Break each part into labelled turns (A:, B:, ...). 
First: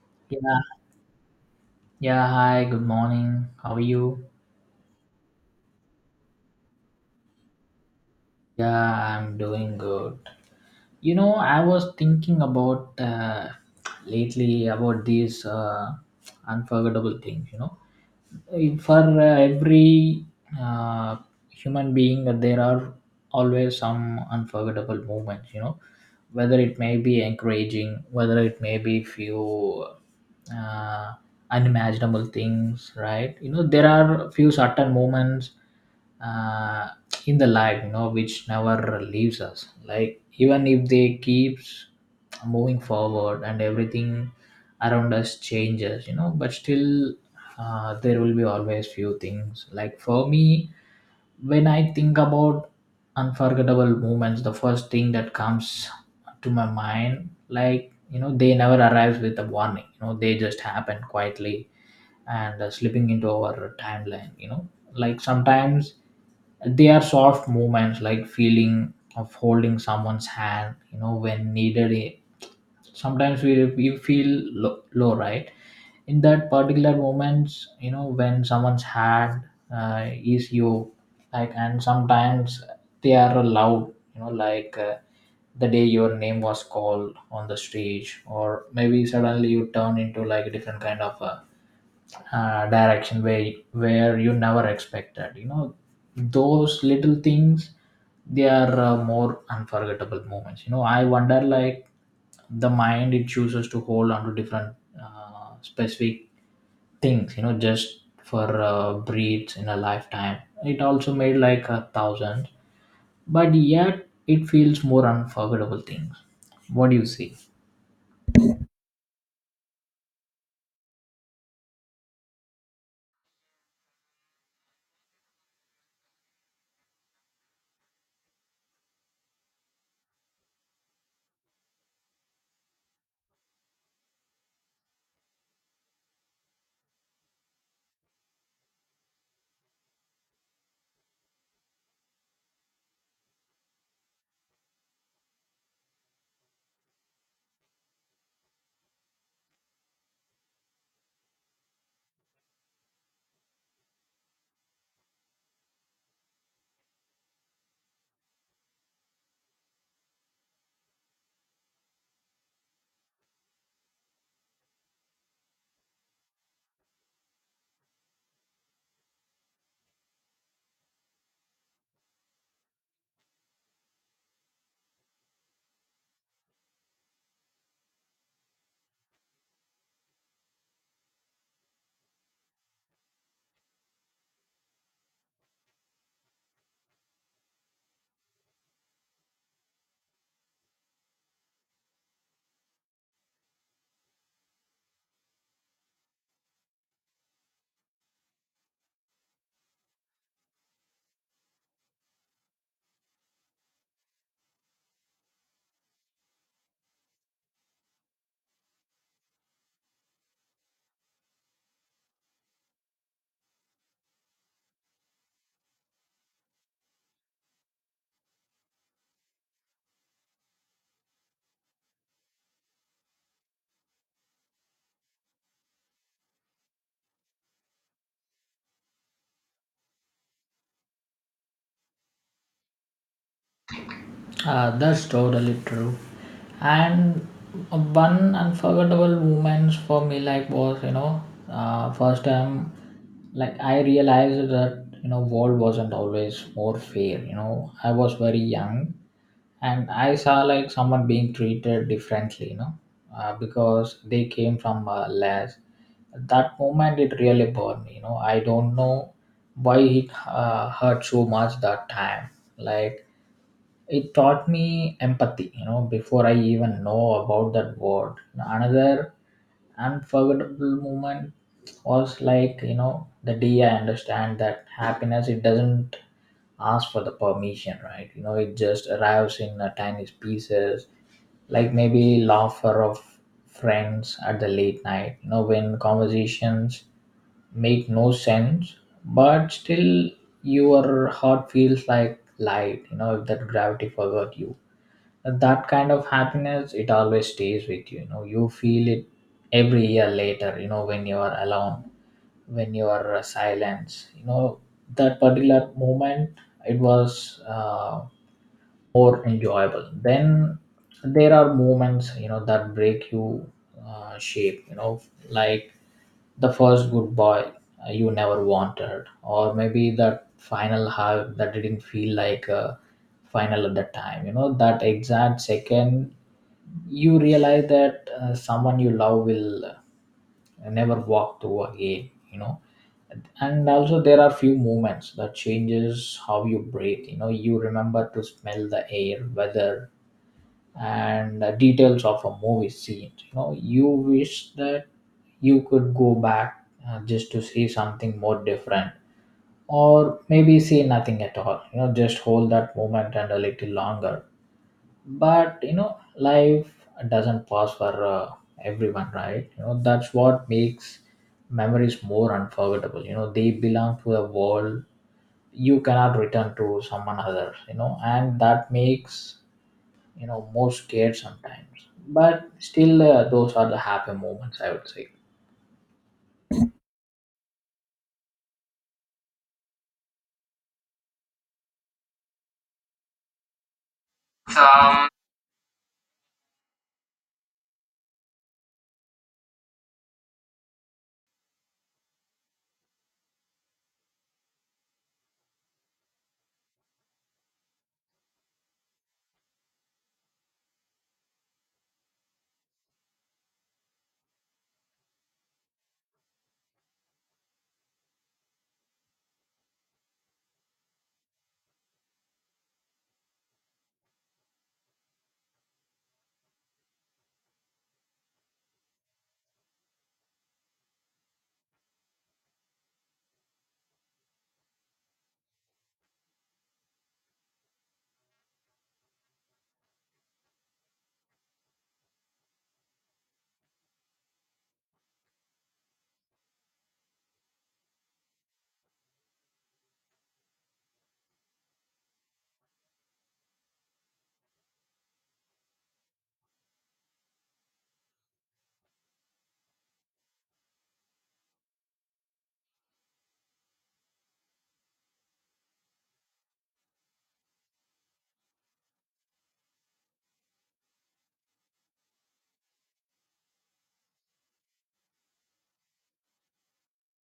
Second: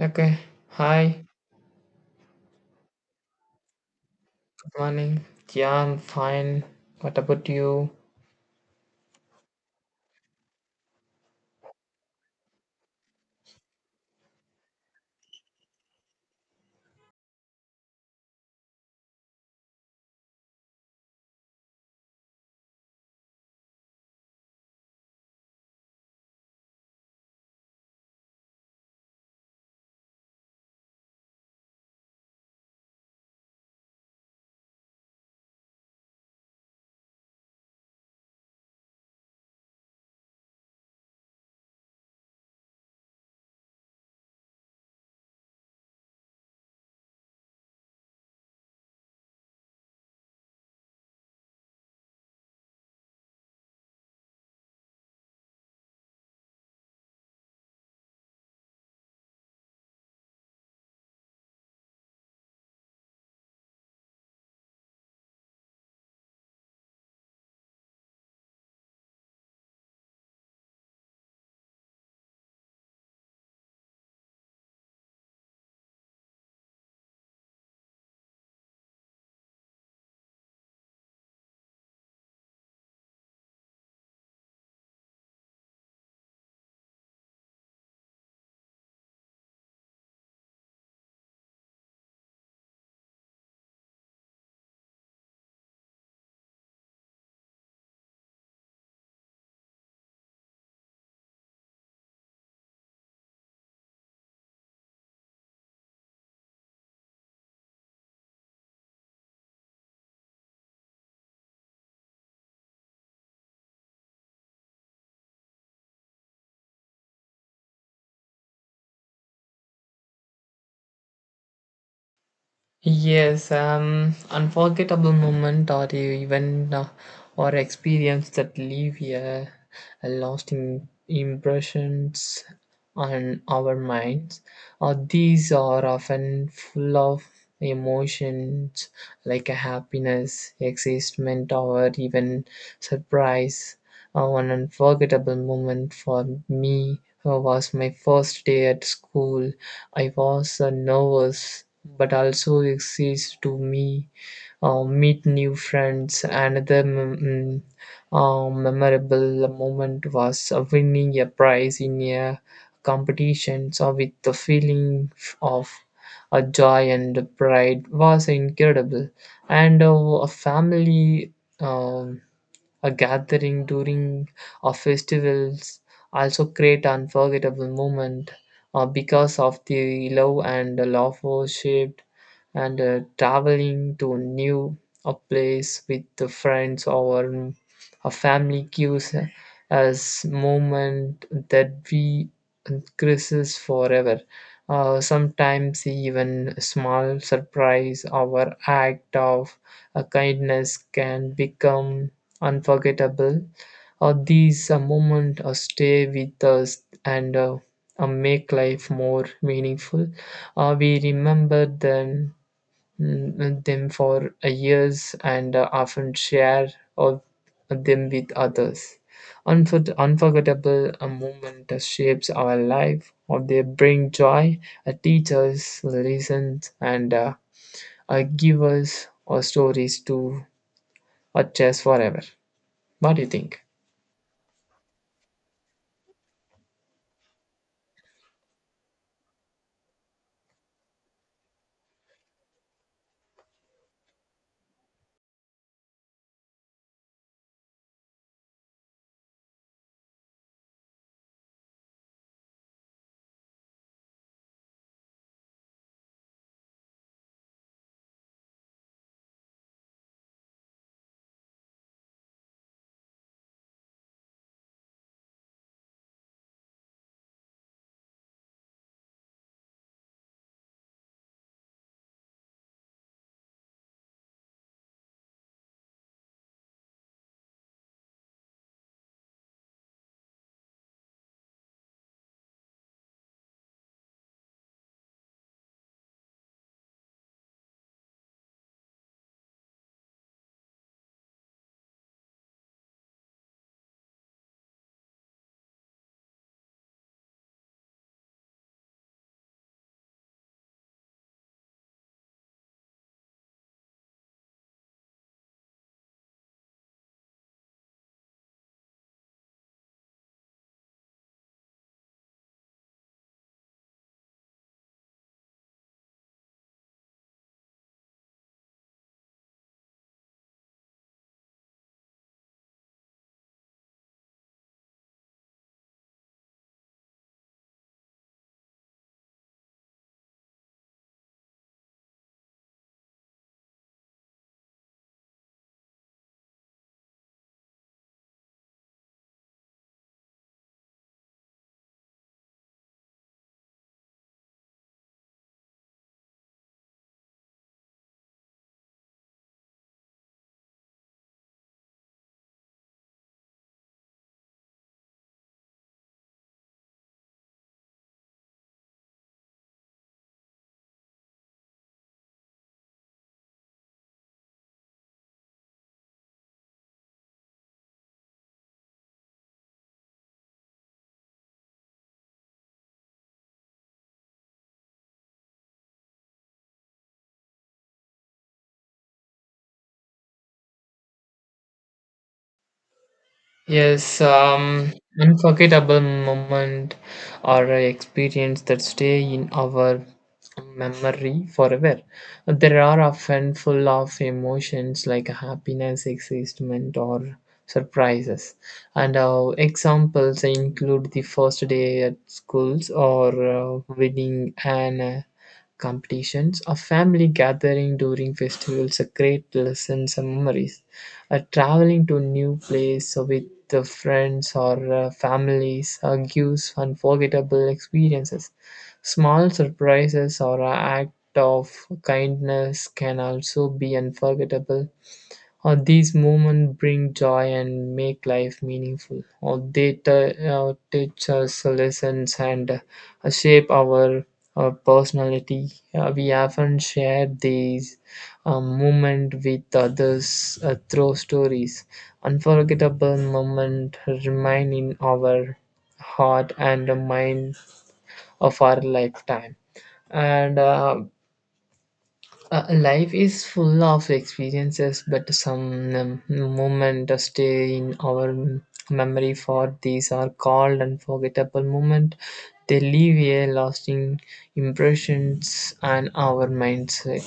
A: Okay.
B: Yeah,
A: Hi.
B: yeah, hi, good morning. How are you?
A: Good morning. Yeah, I'm fine. What about you?
B: Yeah, I'm doing good. I was thinking about lately about these unforgettable things. For every uh, human being, there are always some unforgettable moments, whether it may be encouraging, whether it may be few uh, unimaginable things, right. There are few certain moments uh, in the life which never leaves us, like even if they keeps moving forward and everything around us changes, but still there will be always few things, like for me when I think about unforgettable moments, the first thing that comes to my mind, like, they never arrives with a warning. They just happen quietly, and slipping into our timeline. Like sometimes they are soft moments, like feeling of holding someone's hand when needed. Sometimes we feel low, low, right, in that particular moments, when someone's hand is you like. And sometimes they are loud, like the day your name was called on the stage, or maybe suddenly you turn into like a different kind of direction where you never expected. You know, those little things, they are more unforgettable moments. I wonder like the mind it chooses to hold on to different specific things. Just for breeds in a lifetime. It also made like a thousand, but yet it feels more unforgettable things. What do you see?
A: Yes. Unforgettable moment or the event or experience that leave a lasting impressions on our minds. Or these are often full of emotions like a happiness, excitement, or even surprise. One unforgettable moment for me was my first day at school. I was nervous but also excited to me meet new friends. Another mm, memorable moment was winning a prize in a competition. So with the feeling of joy and pride was incredible, and a family. um a gathering during a festivals also create unforgettable moment because of the love and laughter shaped and traveling to a new a place with the friends or a family gives us moment that we increases forever. Sometimes even a small surprise or act of a kindness can become unforgettable. These moments stay with us and make life more meaningful. We remember them for years and often share of them with others. Unforgettable moment shapes our life, or they bring joy, teach us lessons, and give us stories to chase forever. What do you think?
B: That's totally true. And one unforgettable moments for me, like, was, first time, like I realized that world wasn't always more fair. I was very young and I saw like someone being treated differently. Because they came from less. That moment it really burned me. I don't know why it hurt so much that time. Like, it taught me empathy before I even know about that word. Another unforgettable moment was, like, the day I understand that happiness, it doesn't ask for the permission, right. It just arrives in the tiniest pieces, like maybe laughter of friends at the late night, when conversations make no sense, but still your heart feels like light, if that gravity forgot you. And that kind of happiness, it always stays with you you know You feel it every year later, when you are alone, when you are silence. That particular moment, it was more enjoyable then. There are moments that break you, shape you know Like the first goodbye you never wanted, or maybe that final hug that didn't feel like a final at that time. That exact second you realize that someone you love will never walk through again. And also there are few moments that changes how you breathe. You remember to smell the air, weather, and the details of a movie scene. You wish that you could go back, just to see something more different, or maybe see nothing at all. Just hold that moment and a little longer. But life doesn't pass for everyone, right. That's what makes memories more unforgettable. They belong to a world you cannot return to, someone other. And that makes, more scared sometimes, but still those are the happy moments, I would say.
A: Yes, unforgettable moment or a experience that stay in our memory forever. There are often full of emotions like happiness, excitement, or surprises. And our examples include the first day at schools or winning an competitions, a family gathering during festivals, a great lessons and memories. Traveling to new place with the friends or families gives unforgettable experiences. Small surprises or an act of kindness can also be unforgettable . These moments bring joy and make life meaningful. Or they teach us lessons and shape our personality. We often share these moments with others through stories. Unforgettable moments remain in our heart and mind of our lifetime and life is full of experiences, but some moments stay in our memory. For these are called unforgettable moments. They leave a lasting impressions on our mindset.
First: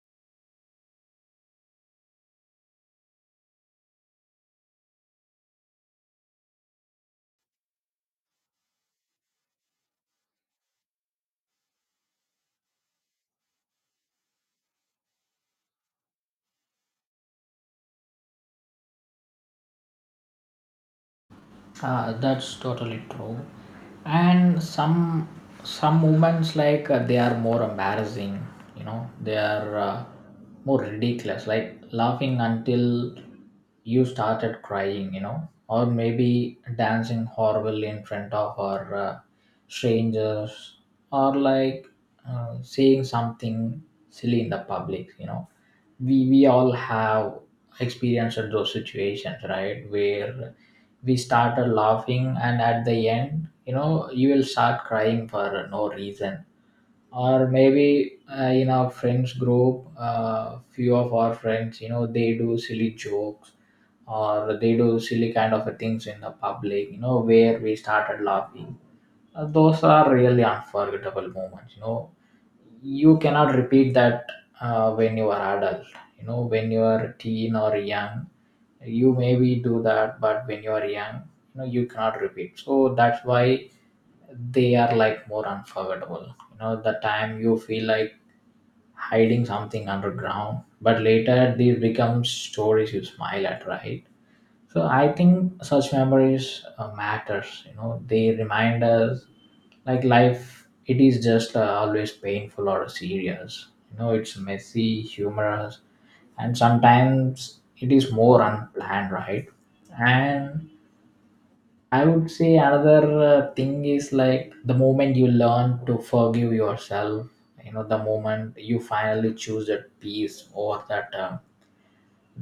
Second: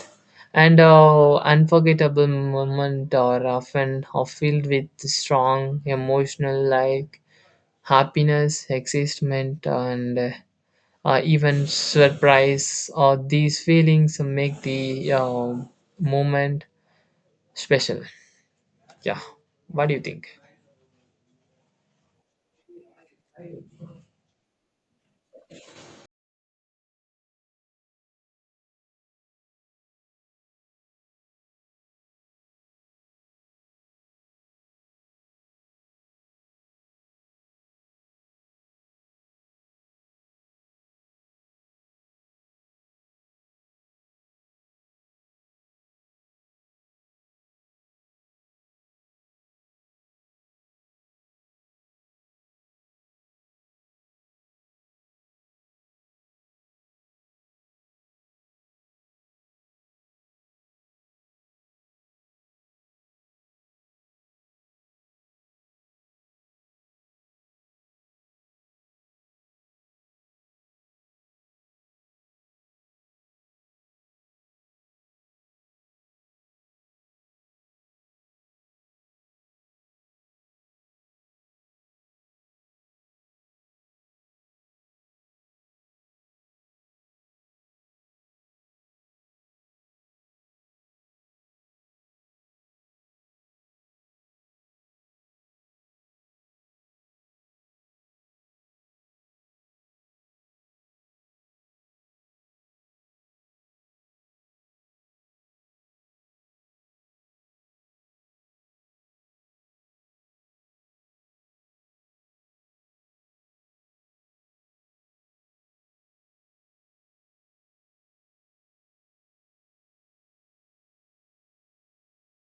A: And unforgettable moments are often are filled with strong emotional, like happiness, excitement, and even surprise or these feelings make the moment special. Yeah. What do you think?
B: That's totally true. And some moments, like they are more embarrassing, you know, they are more ridiculous, like laughing until you started crying, you know, or maybe dancing horrible in front of our strangers, or like saying something silly in the public. We all have experienced those situations, right, where we started laughing and at the end, you will start crying for no reason. Or maybe in our friends group, few of our friends, they do silly jokes, or they do silly kind of things in the public, where we started laughing. Those are really unforgettable moments. You cannot repeat that when you are adult. When you are teen or young, you maybe do that, but when you are young, you cannot repeat, so that's why they are like more unforgettable. The time you feel like hiding something underground, but later these become stories you smile at, right. So I think such memories matters. They remind us like life, it is just always painful or serious. It's messy, humorous, and sometimes it is more unplanned, right. And I would say another thing is, like the moment you learn to forgive yourself, the moment you finally choose that peace, or that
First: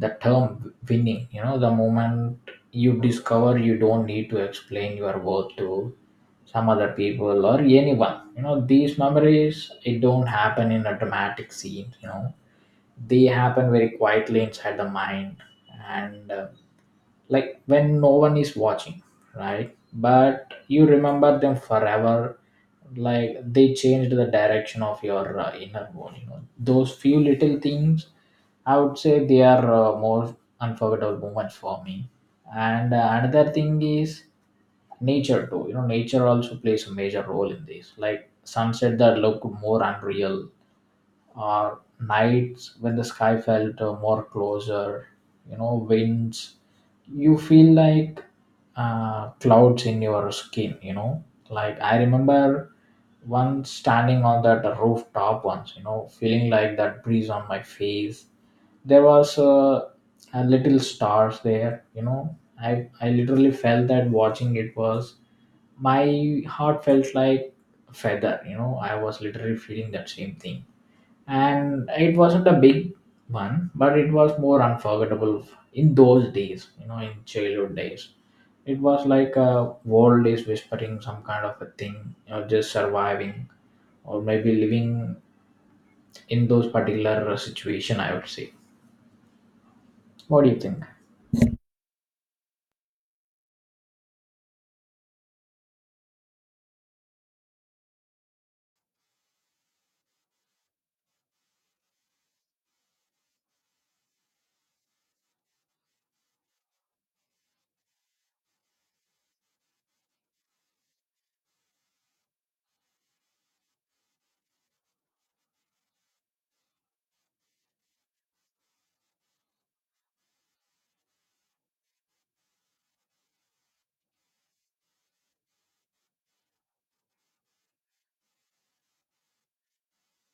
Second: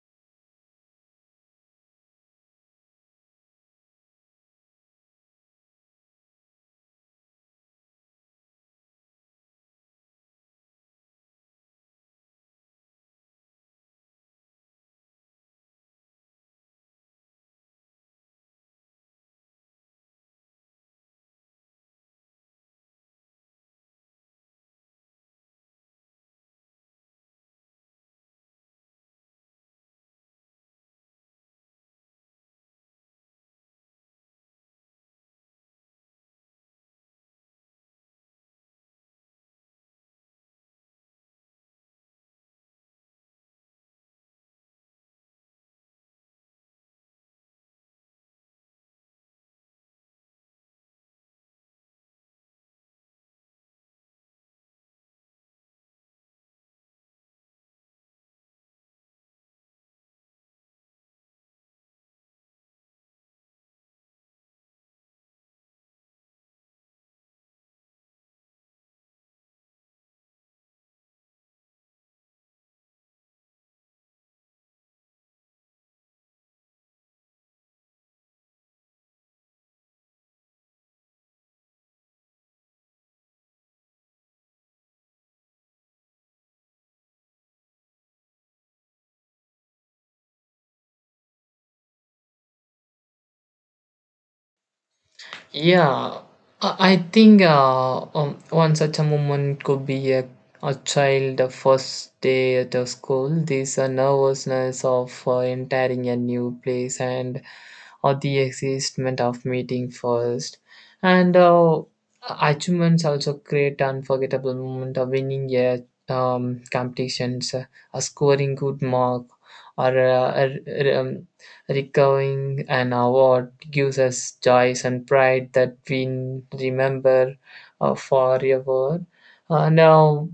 B: the term winning. The moment you discover you don't need to explain your worth to some other people or anyone. These memories, it don't happen in a dramatic scene. They happen very quietly inside the mind, and like when no one is watching, right. But you remember them forever, like they changed the direction of your inner world. Those few little things, I would say they are more unforgettable moments for me. And another thing is nature too. Nature also plays a major role in this, like sunset that look more unreal, or nights when the sky felt more closer, you know, winds. You feel like clouds in your skin, you know. Like I remember once standing on that rooftop once, you know, feeling like that breeze on my face. There was a little stars there, you know. I literally felt that watching it was my heart felt like a feather, you know. I was literally feeling that same thing, and it wasn't a big one but it was more unforgettable in those days. In childhood days, it was like a world is whispering some kind of a thing. Just surviving, or maybe living in those particular situation, I would say. What do you think?
A: Yeah, I think one such a moment could be a child first day at a school. This nervousness of entering a new place and or the excitement of meeting first, and achievements also create unforgettable moment of winning a competitions, scoring good mark, or recovering an award gives us joy and pride that we remember forever. Now,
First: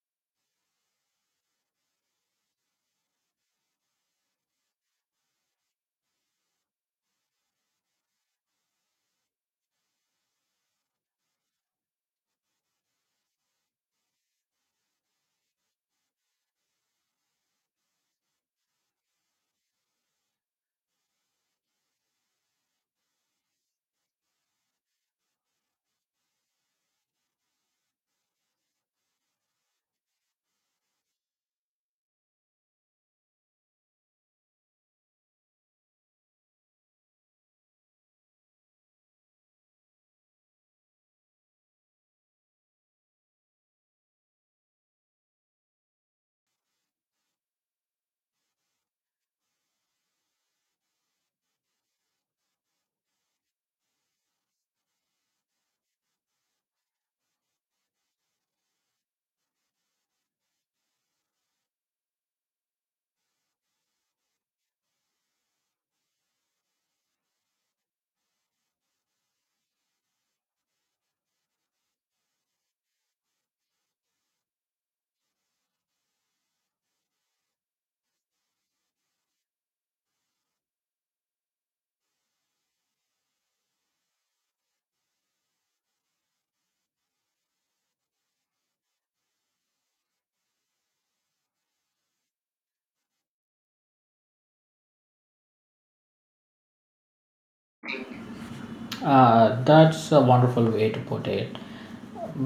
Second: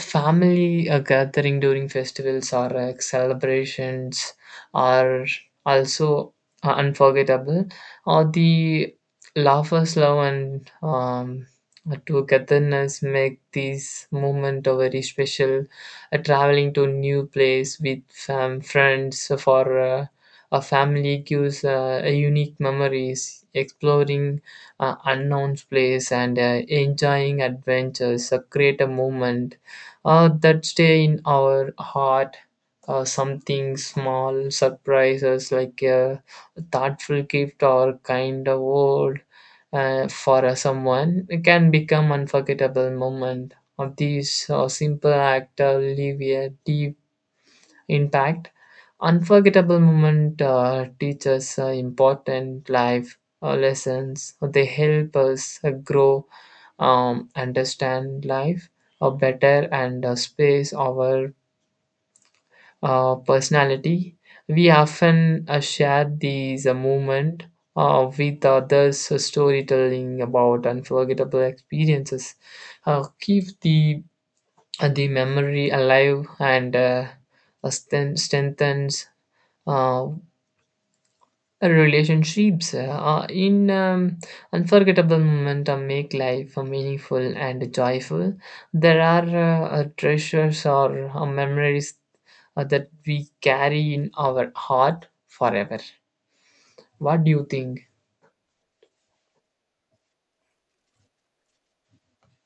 A: family gathering during festivals or celebrations are also unforgettable. Or the laughers, love, and togetherness make these moment a very special. Traveling to new place with friends for a family gives a unique memories. Exploring unknown place and enjoying adventures create a moment that stay in our heart. Something small surprises like a thoughtful gift or kind of word for someone can become unforgettable moment. Of these simple act leave a deep intact. Unforgettable moment teach us important life lessons. They help us grow, understand life better, and space our personality. We often share these moment with others. Storytelling about unforgettable experiences keep the memory alive and strengthens uh, relationships in unforgettable moment make life meaningful and joyful. There are treasures or memories that we carry in our heart forever. What do you think?
B: That's a wonderful way to put it.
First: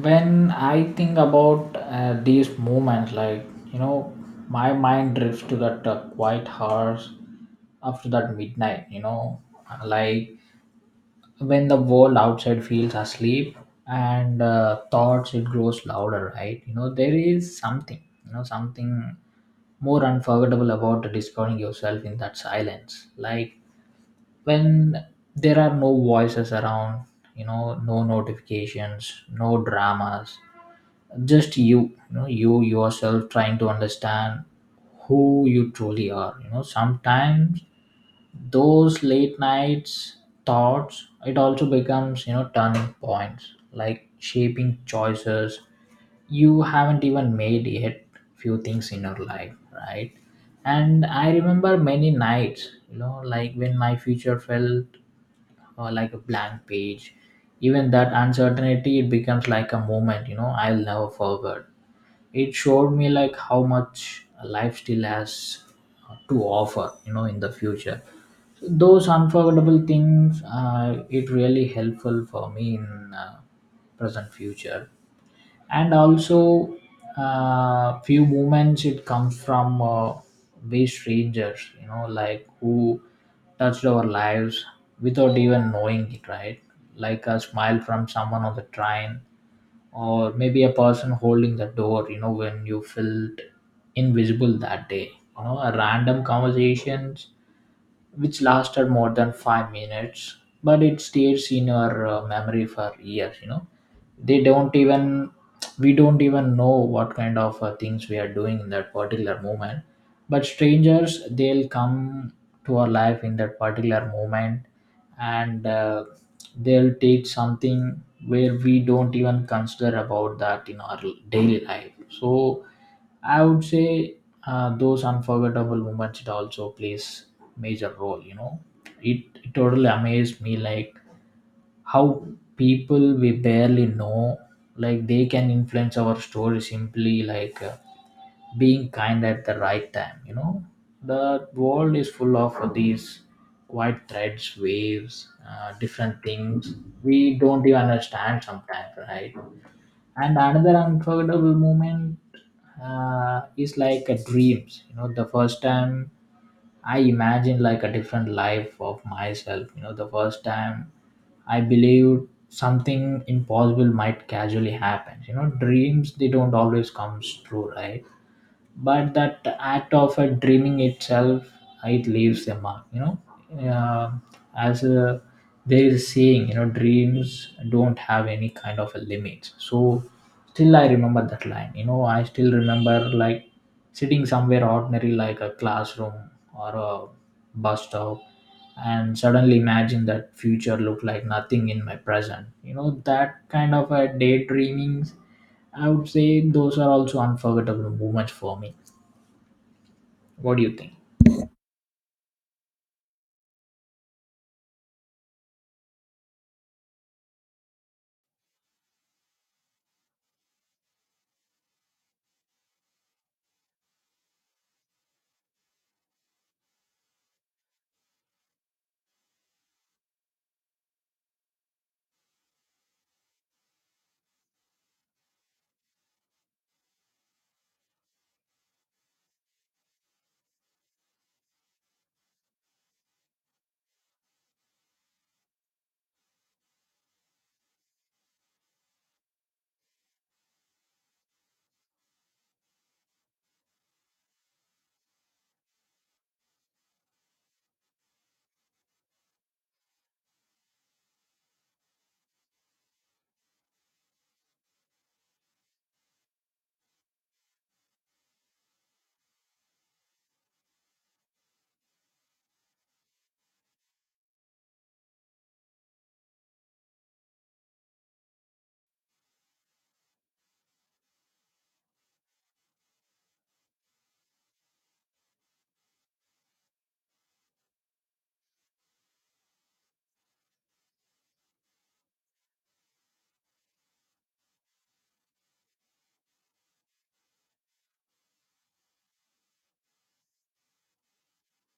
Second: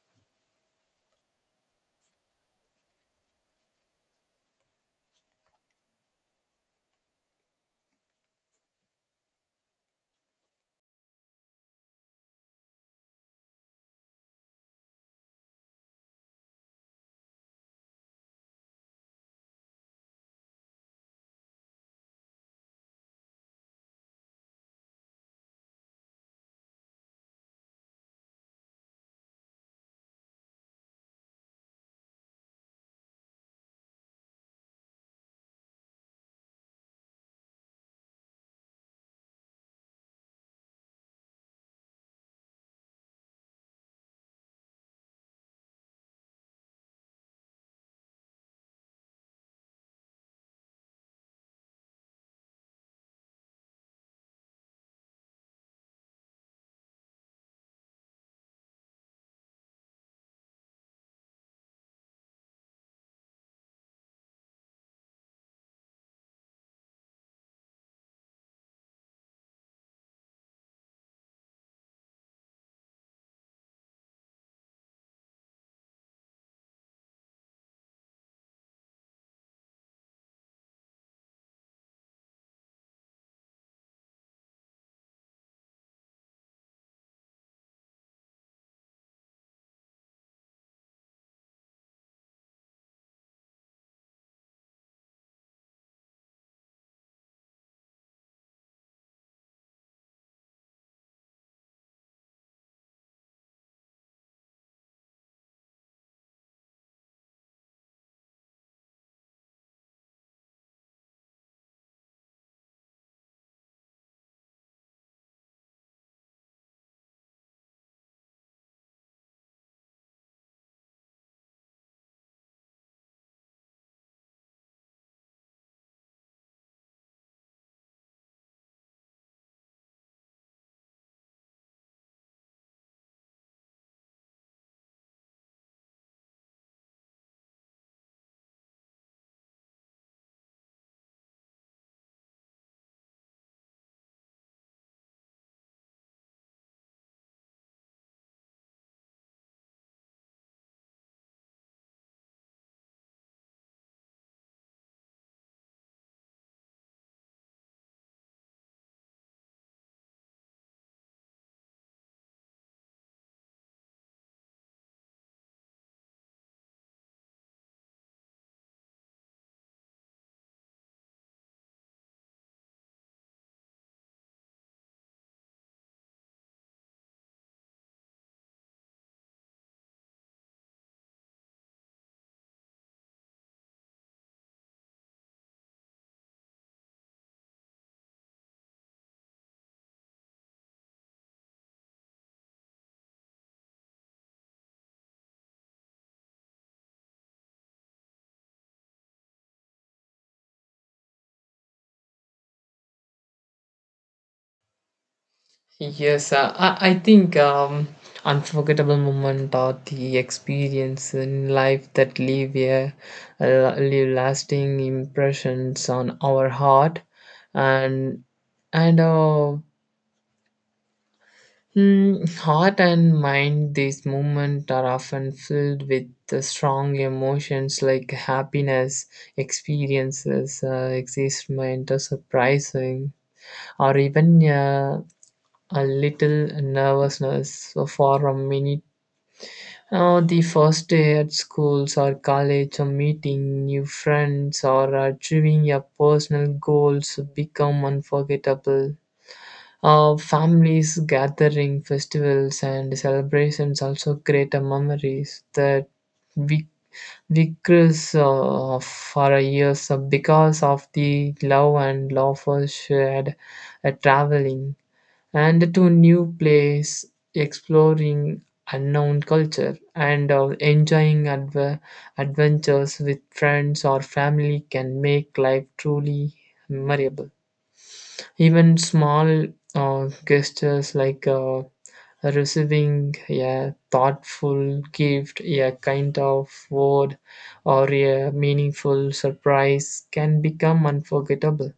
B: When I think about these moments, like you know my mind drifts to that quiet hours after that midnight. Like when the world outside feels asleep, and thoughts it grows louder, right. There is something, something more unforgettable about discovering yourself in that silence. Like when there are no voices around, no notifications, no dramas, just you. You know You yourself trying to understand who you truly are. Sometimes those late nights thoughts, it also becomes, turning points, like shaping choices you haven't even made yet, few things in your life, right. And I remember many nights, like when my future felt like a blank page. Even that uncertainty, it becomes like a moment, I'll never forget. It showed me like how much life still has to offer. In the future, those unforgettable things, it really helpful for me in present future. And also few moments it comes from we strangers. Like who touched our lives without even knowing it, right. Like a smile from someone on the train, or maybe a person holding the door, when you felt invisible that day. A random conversations which lasted more than 5 minutes, but it stays in your memory for years. They don't even, we don't even know what kind of things we are doing in that particular moment. But strangers, they'll come to our life in that particular moment. And they'll take something where we don't even consider about that in our daily life. So I would say those unforgettable moments, it also plays major role. It totally amazed me, like how people we barely know, like they can influence our story simply, like being kind at the right time. The world is full of these quiet threads waves, different things we don't even understand sometimes, right. And another unforgettable moment is like a dreams. The first time I imagined like a different life of myself, the first time I believed something impossible might casually happen. Dreams, they don't always come true, right. But that act of dreaming itself, it leaves a mark, Um as a, there is a saying, dreams don't have any kind of a limit, so Still I remember that line. I still remember, like sitting somewhere ordinary, like a classroom or a bus stop, and suddenly imagine that future look like nothing in my present. That kind of a daydreaming, I would say. Those are also unforgettable moments for me. What do you think?
A: Yes, I think unforgettable moment or the experience in life that leave a leave lasting impressions on our heart and and uh, heart and mind. These moments are often filled with the strong emotions like happiness, experiences, excitement, or surprising, or even a little nervousness for a minute. Oh, the first day at schools or college, or meeting new friends, or achieving your personal goals become unforgettable. Families, gathering, festivals, and celebrations also create a memories that we vicars for a years because of the love and laughter shared at traveling and to new place, exploring unknown culture, and enjoying adventures with friends or family can make life truly memorable. Even small gestures like receiving a thoughtful gift, a kind of word, or a meaningful surprise can become unforgettable.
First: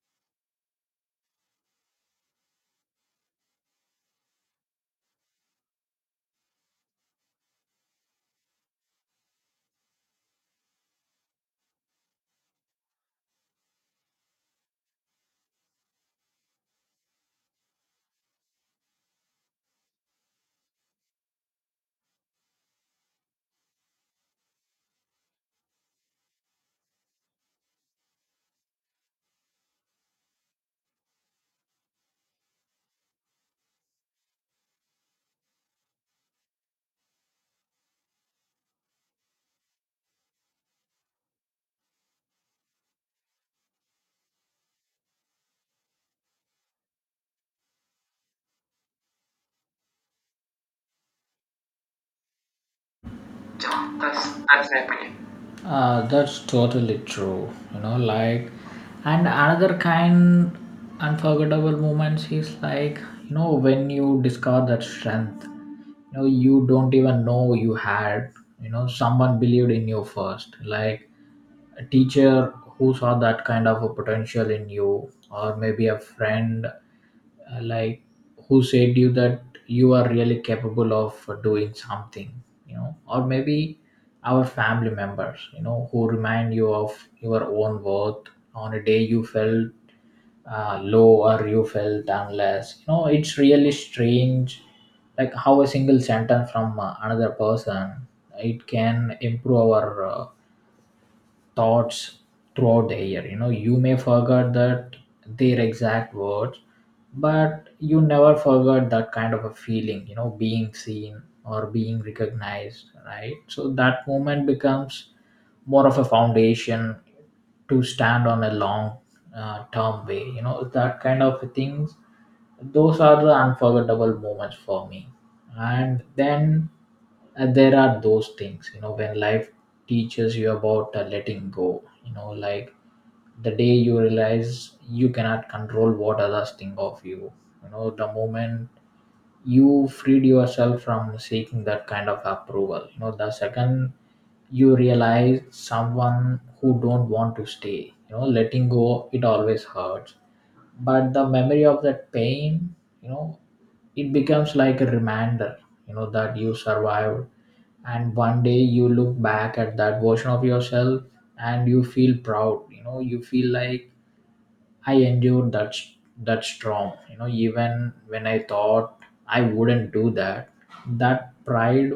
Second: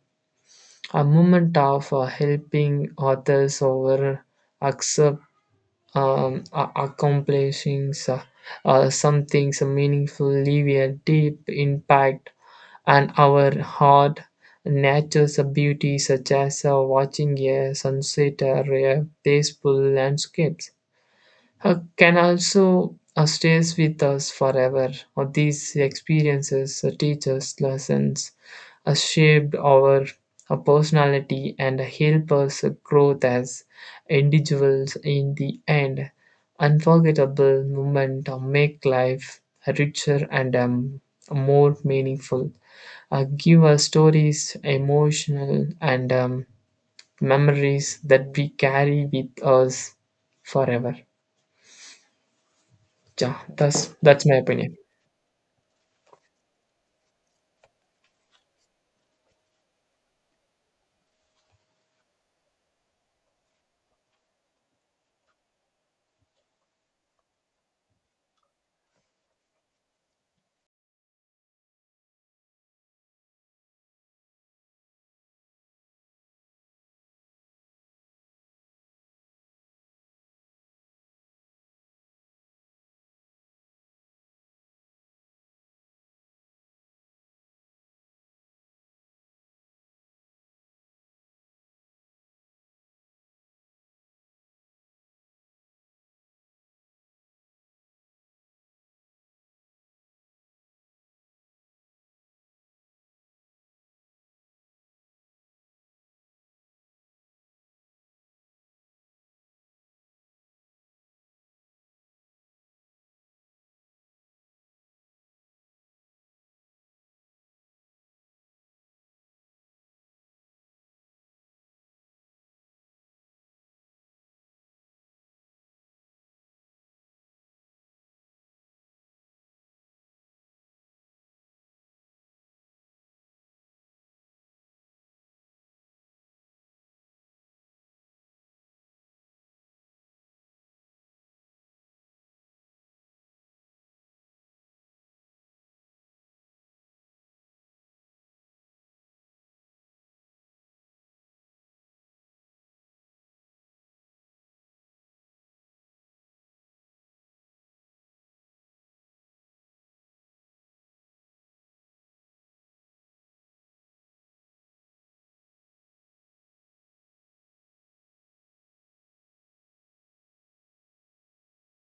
A: A moment of helping others over accept accomplishing something so meaningful, leave a deep impact on our heart. Nature's beauty, such as watching a sunset or a peaceful landscape, can also stays with us forever. Or these experiences teach us lessons, shaped our personality, and help us grow as individuals. In the end, unforgettable moments make life richer and more meaningful. Give us stories, emotional, and memories that we carry with us forever. Yeah, that's
B: That's
A: my opinion.
B: my opinion. That's totally true. You know, like, and another kind unforgettable moments is like, when you discover that strength, you don't even know you had. You know, someone believed in you first, like a teacher who saw that kind of a potential in you, or maybe a friend. Like who said you that you are really capable of doing something, or maybe our family members, who remind you of your own worth on a day you felt low, or you felt unless. It's really strange, like how a single sentence from another person, it can improve our thoughts throughout the year. You may forget that their exact words, but you never forget that kind of a feeling, being seen or being recognized, right? So that moment becomes more of a foundation to stand on a long term way. That kind of things, those are the unforgettable moments for me. And then there are those things, you know, when life teaches you about letting go, you know, like the day you realize you cannot control what others think of you, you know, the moment you freed yourself from seeking that kind of approval. The second you realize someone who don't want to stay, letting go, it always hurts. But the memory of that pain, you know it becomes like a reminder, that you survived. And one day you look back at that version of yourself and you feel proud. You feel like I endured that storm, you know, even when I thought I wouldn't do that. That pride,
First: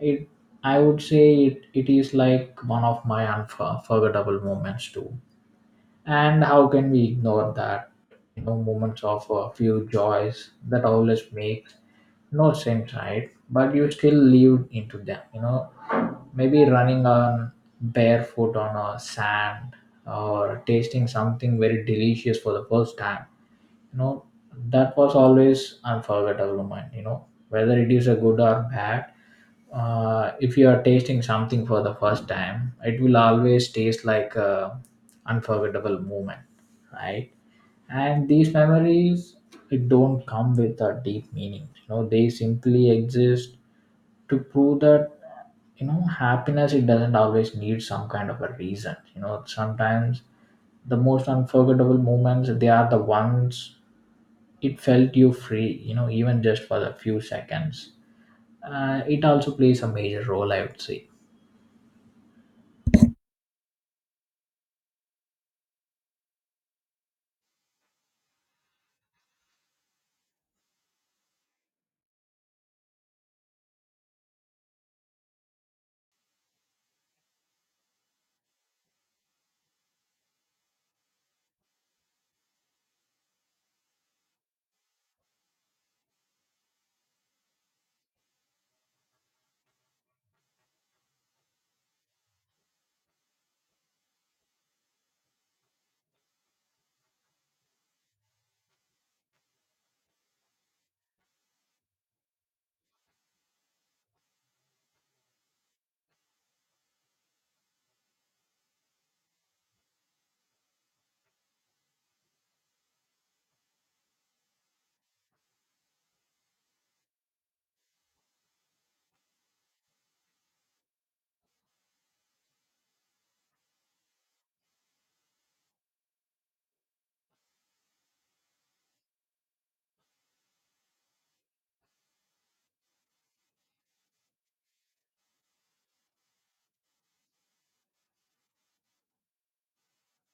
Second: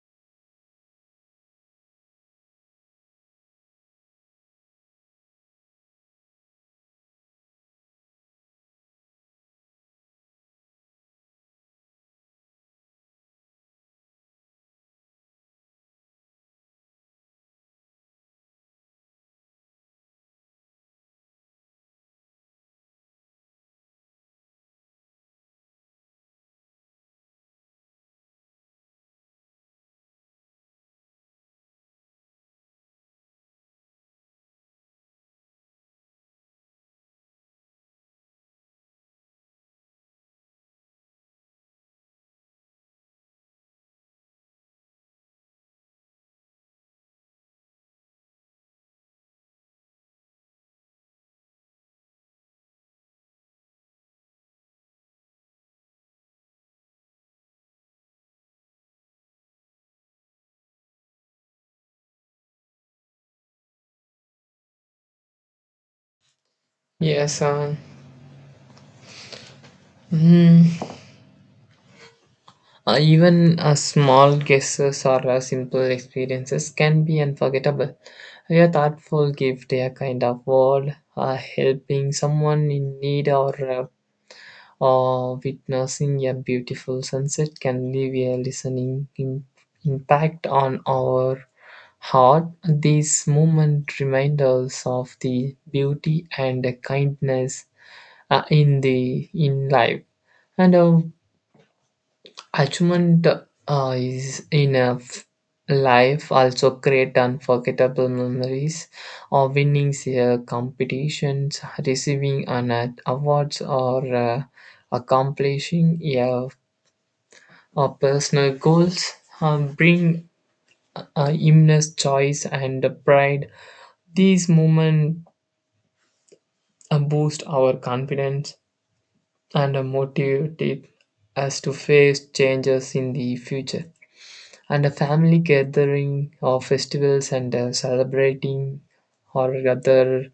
B: it, I would say it is like one of my unforgettable moments too. And how can we ignore that, you know, moments of a few joys that always make no sense, right? But you still live into them, you know, maybe running on barefoot on a sand, or tasting something very delicious for the first time, you know, that was always unforgettable moment. You know, whether it is a good or bad, if you are tasting something for the first time, it will always taste like a unforgettable moment, right? And these memories, it don't come with a deep meaning. They simply exist to prove that, you know, happiness, it doesn't always need some kind of a reason. You know, sometimes the most unforgettable moments, they are the ones it felt you free, even just for the few seconds. It also plays a major role, I would say.
A: Yes, mm, even small guesses or simple experiences can be unforgettable. A thoughtful gift, a kind of word, helping someone in need, or witnessing a beautiful sunset can leave a listening impact on our heart. These moments remind us of the beauty and kindness in the in life and achievement is enough. Life also create unforgettable memories of winning competitions receiving an awards or uh, accomplishing a personal goals, bring immense joy and pride. These moments boost our confidence and motivated us to face changes in the future. And a family gathering or festivals and celebrating or other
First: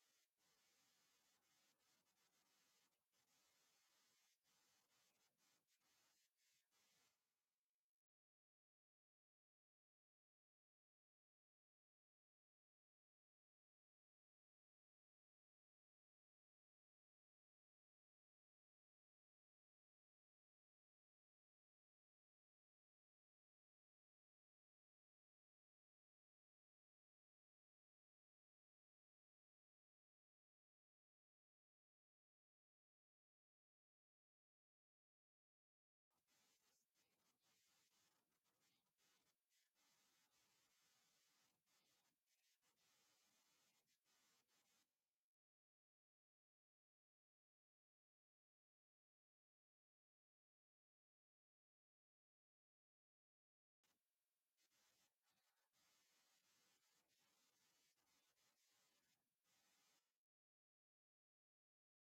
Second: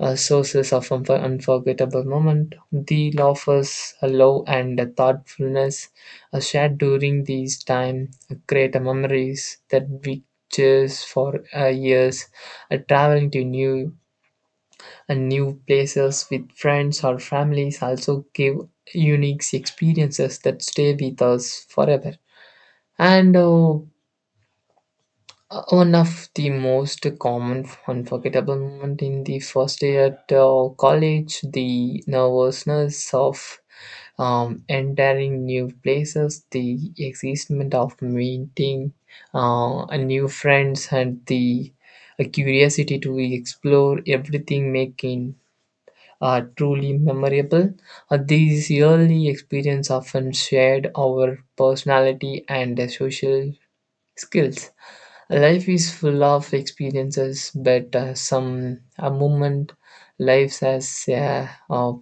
A: sources of unforgettable moment. The laughers, a love and a thoughtfulness are shared during these time create a memories that we cherish for years. Traveling to new and new places with friends or families also give unique experiences that stay with us forever. And one of the most common unforgettable moment in the first year at college, the nervousness of entering new places, the excitement of meeting a new friends, and the a curiosity to explore everything making are truly memorable. These yearly experiences often shared our personality and social skills. Life is full of experiences, but some a moment lives as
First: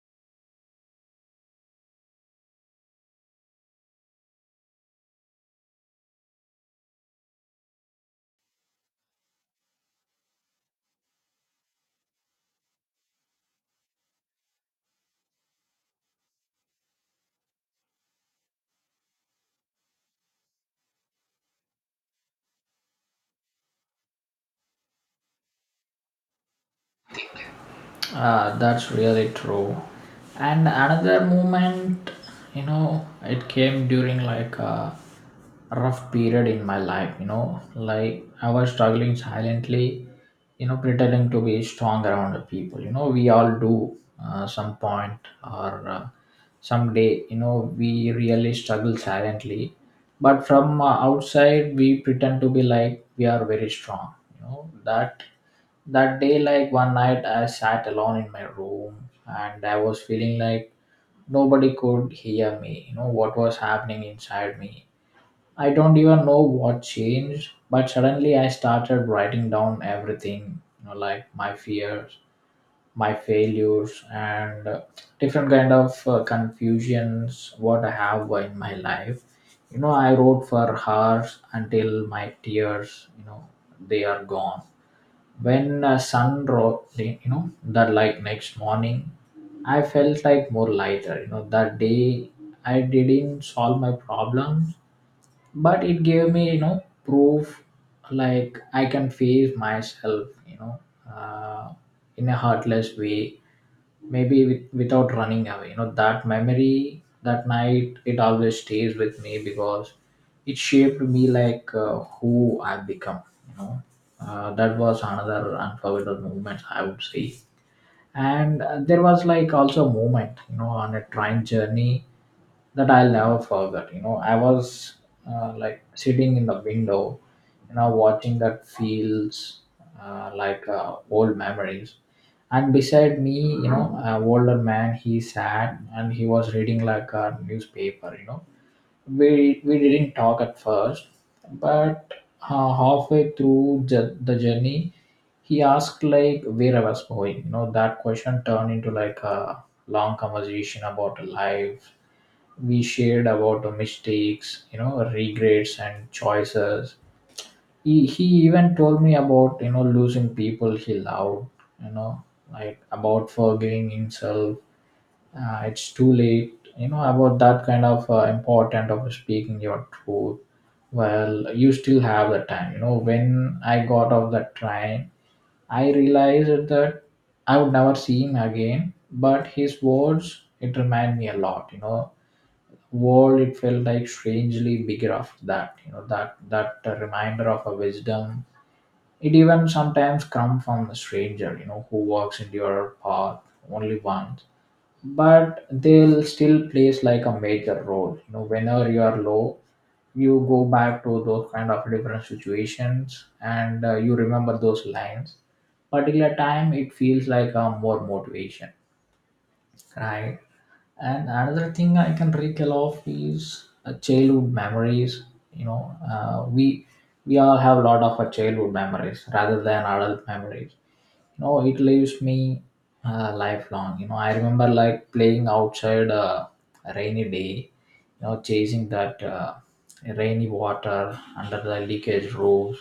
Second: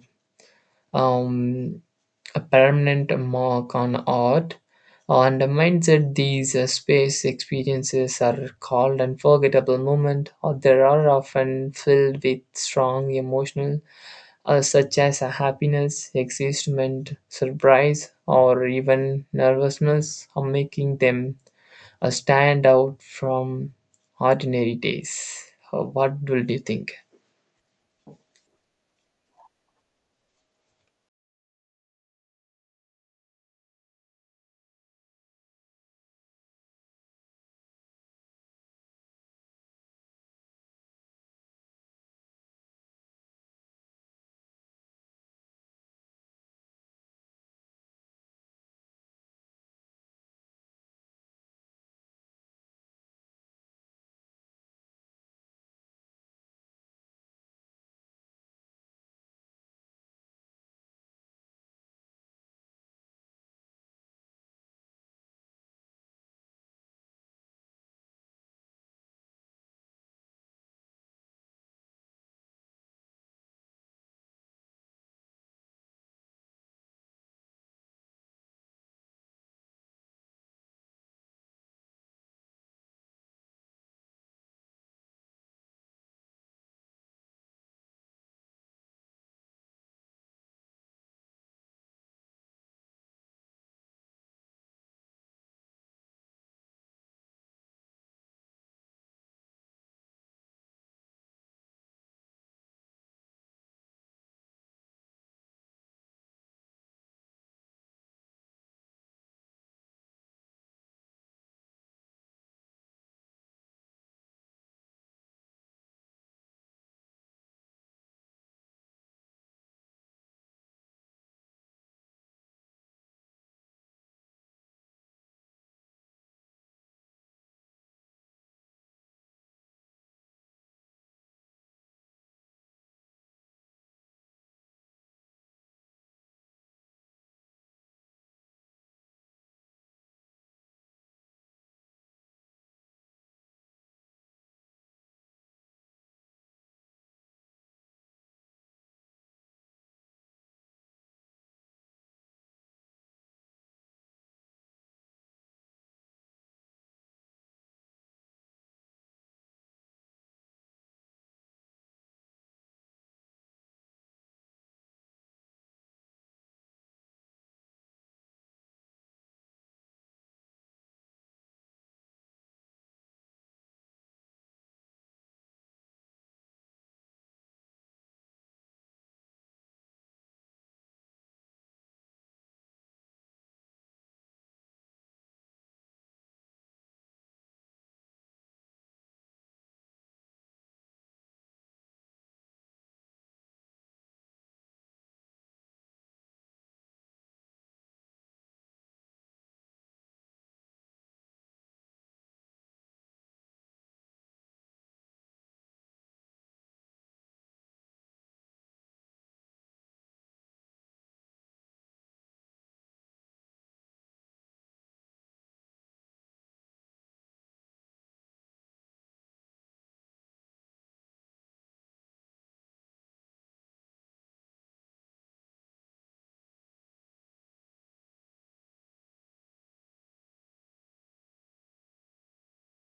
A: um, a permanent mark on art. On the mindset, these space experiences are called unforgettable moments, or they are often filled with strong emotional such as happiness, excitement, surprise, or even nervousness, are making them stand out from ordinary days. What will you think?
B: That's really true. And another moment, it came during like a rough period in my life. You know, like I was struggling silently, you know, pretending to be strong around the people. You know, we all do some point or someday. We really struggle silently, but from outside we pretend to be like we are very strong. That day, like one night, I sat alone in my room and I was feeling like nobody could hear me. What was happening inside me, I don't even know what changed, but suddenly I started writing down everything. Like my fears, my failures, and different kind of confusions what I have in my life. I wrote for hours until my tears, they are gone. When sun rose, that like next morning, I felt like more lighter. You know, that day I didn't solve my problems, but it gave me, proof, like I can face myself, uh, in a heartless way, maybe with, without running away. That memory, that night, it always stays with me because it shaped me like who I've become, you know that was another unforgettable moment, I would say. And there was like also a moment, you know, on a train journey that I'll never forget. You know, I was like sitting in the window, you know, watching that feels like old memories. And beside me, you know, an older man, he sat and he was reading like a newspaper. You know, we didn't talk at first, but halfway through the journey, he asked like where I was going. You know, that question turned into like a long conversation about life. We shared about our mistakes, regrets and choices. He even told me about, you know, losing people he loved. you know like about forgiving himself, it's too late. You know, about that kind of important of speaking your truth, well, you still have the time. You know, when I got off the train, I realized that I would never see him again, but his words, it reminded me a lot. World, it felt like strangely bigger after that. That reminder of a wisdom, it even sometimes come from a stranger, who walks into your path only once, but they'll still plays like a major role. Whenever you are low, you go back to those kind of different situations, and you remember those lines. Particular time, it feels like a more motivation, right? And another thing I can recall of is childhood memories. You know, we all have a lot of our childhood memories rather than adult memories. You know, it leaves me lifelong. You know, I remember like playing outside a rainy day. You know, chasing that rainy water under the leakage roofs.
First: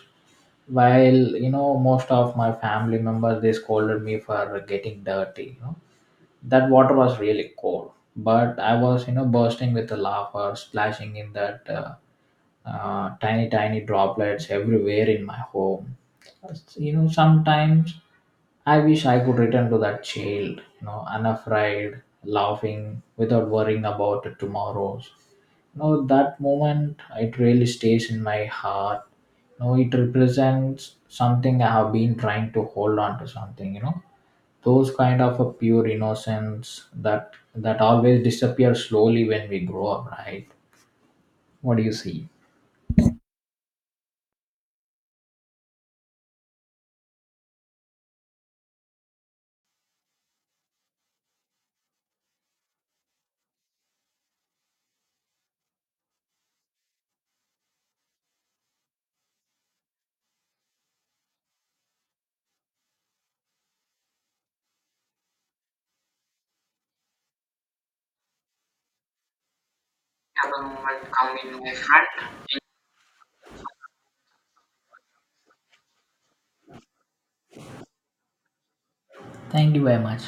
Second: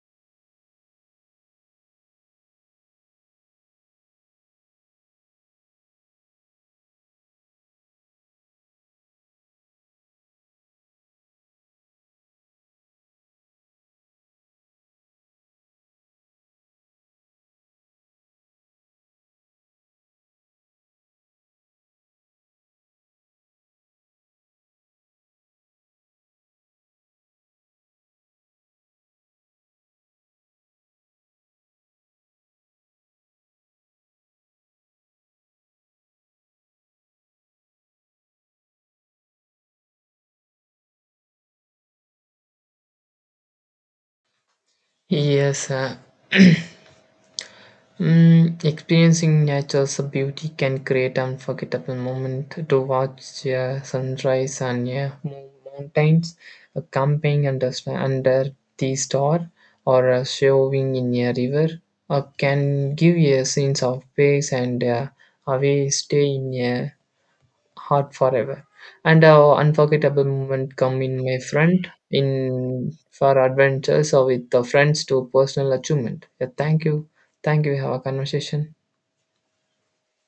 B: While, you know, most of my family members, they scolded me for getting dirty. You know, that water was really cold, but I was, you know, bursting with the laughter splashing in that tiny tiny droplets everywhere in my home. You know, sometimes I wish I could return to that child. You know, unafraid, laughing without worrying about the tomorrows. You know, that moment, it really stays in my heart. You know, it represents something I have been trying to hold on to something. You know, those kind of a pure innocence that always disappear slowly when we grow up, right? What do you see?
A: Yes, experiencing nature's beauty can create unforgettable moments to watch a sunrise on a mountains, a camping under, under the star, or a showing in a river, or can give you a sense of peace and away stay in a heart forever. And a unforgettable
B: Have a
A: moment come
B: moment
A: in my
B: come in, my
A: friend
B: friend.
A: in for adventures or with the friends to personal achievement. Yeah, thank you. Thank you. We have a conversation.
B: Thank you very much.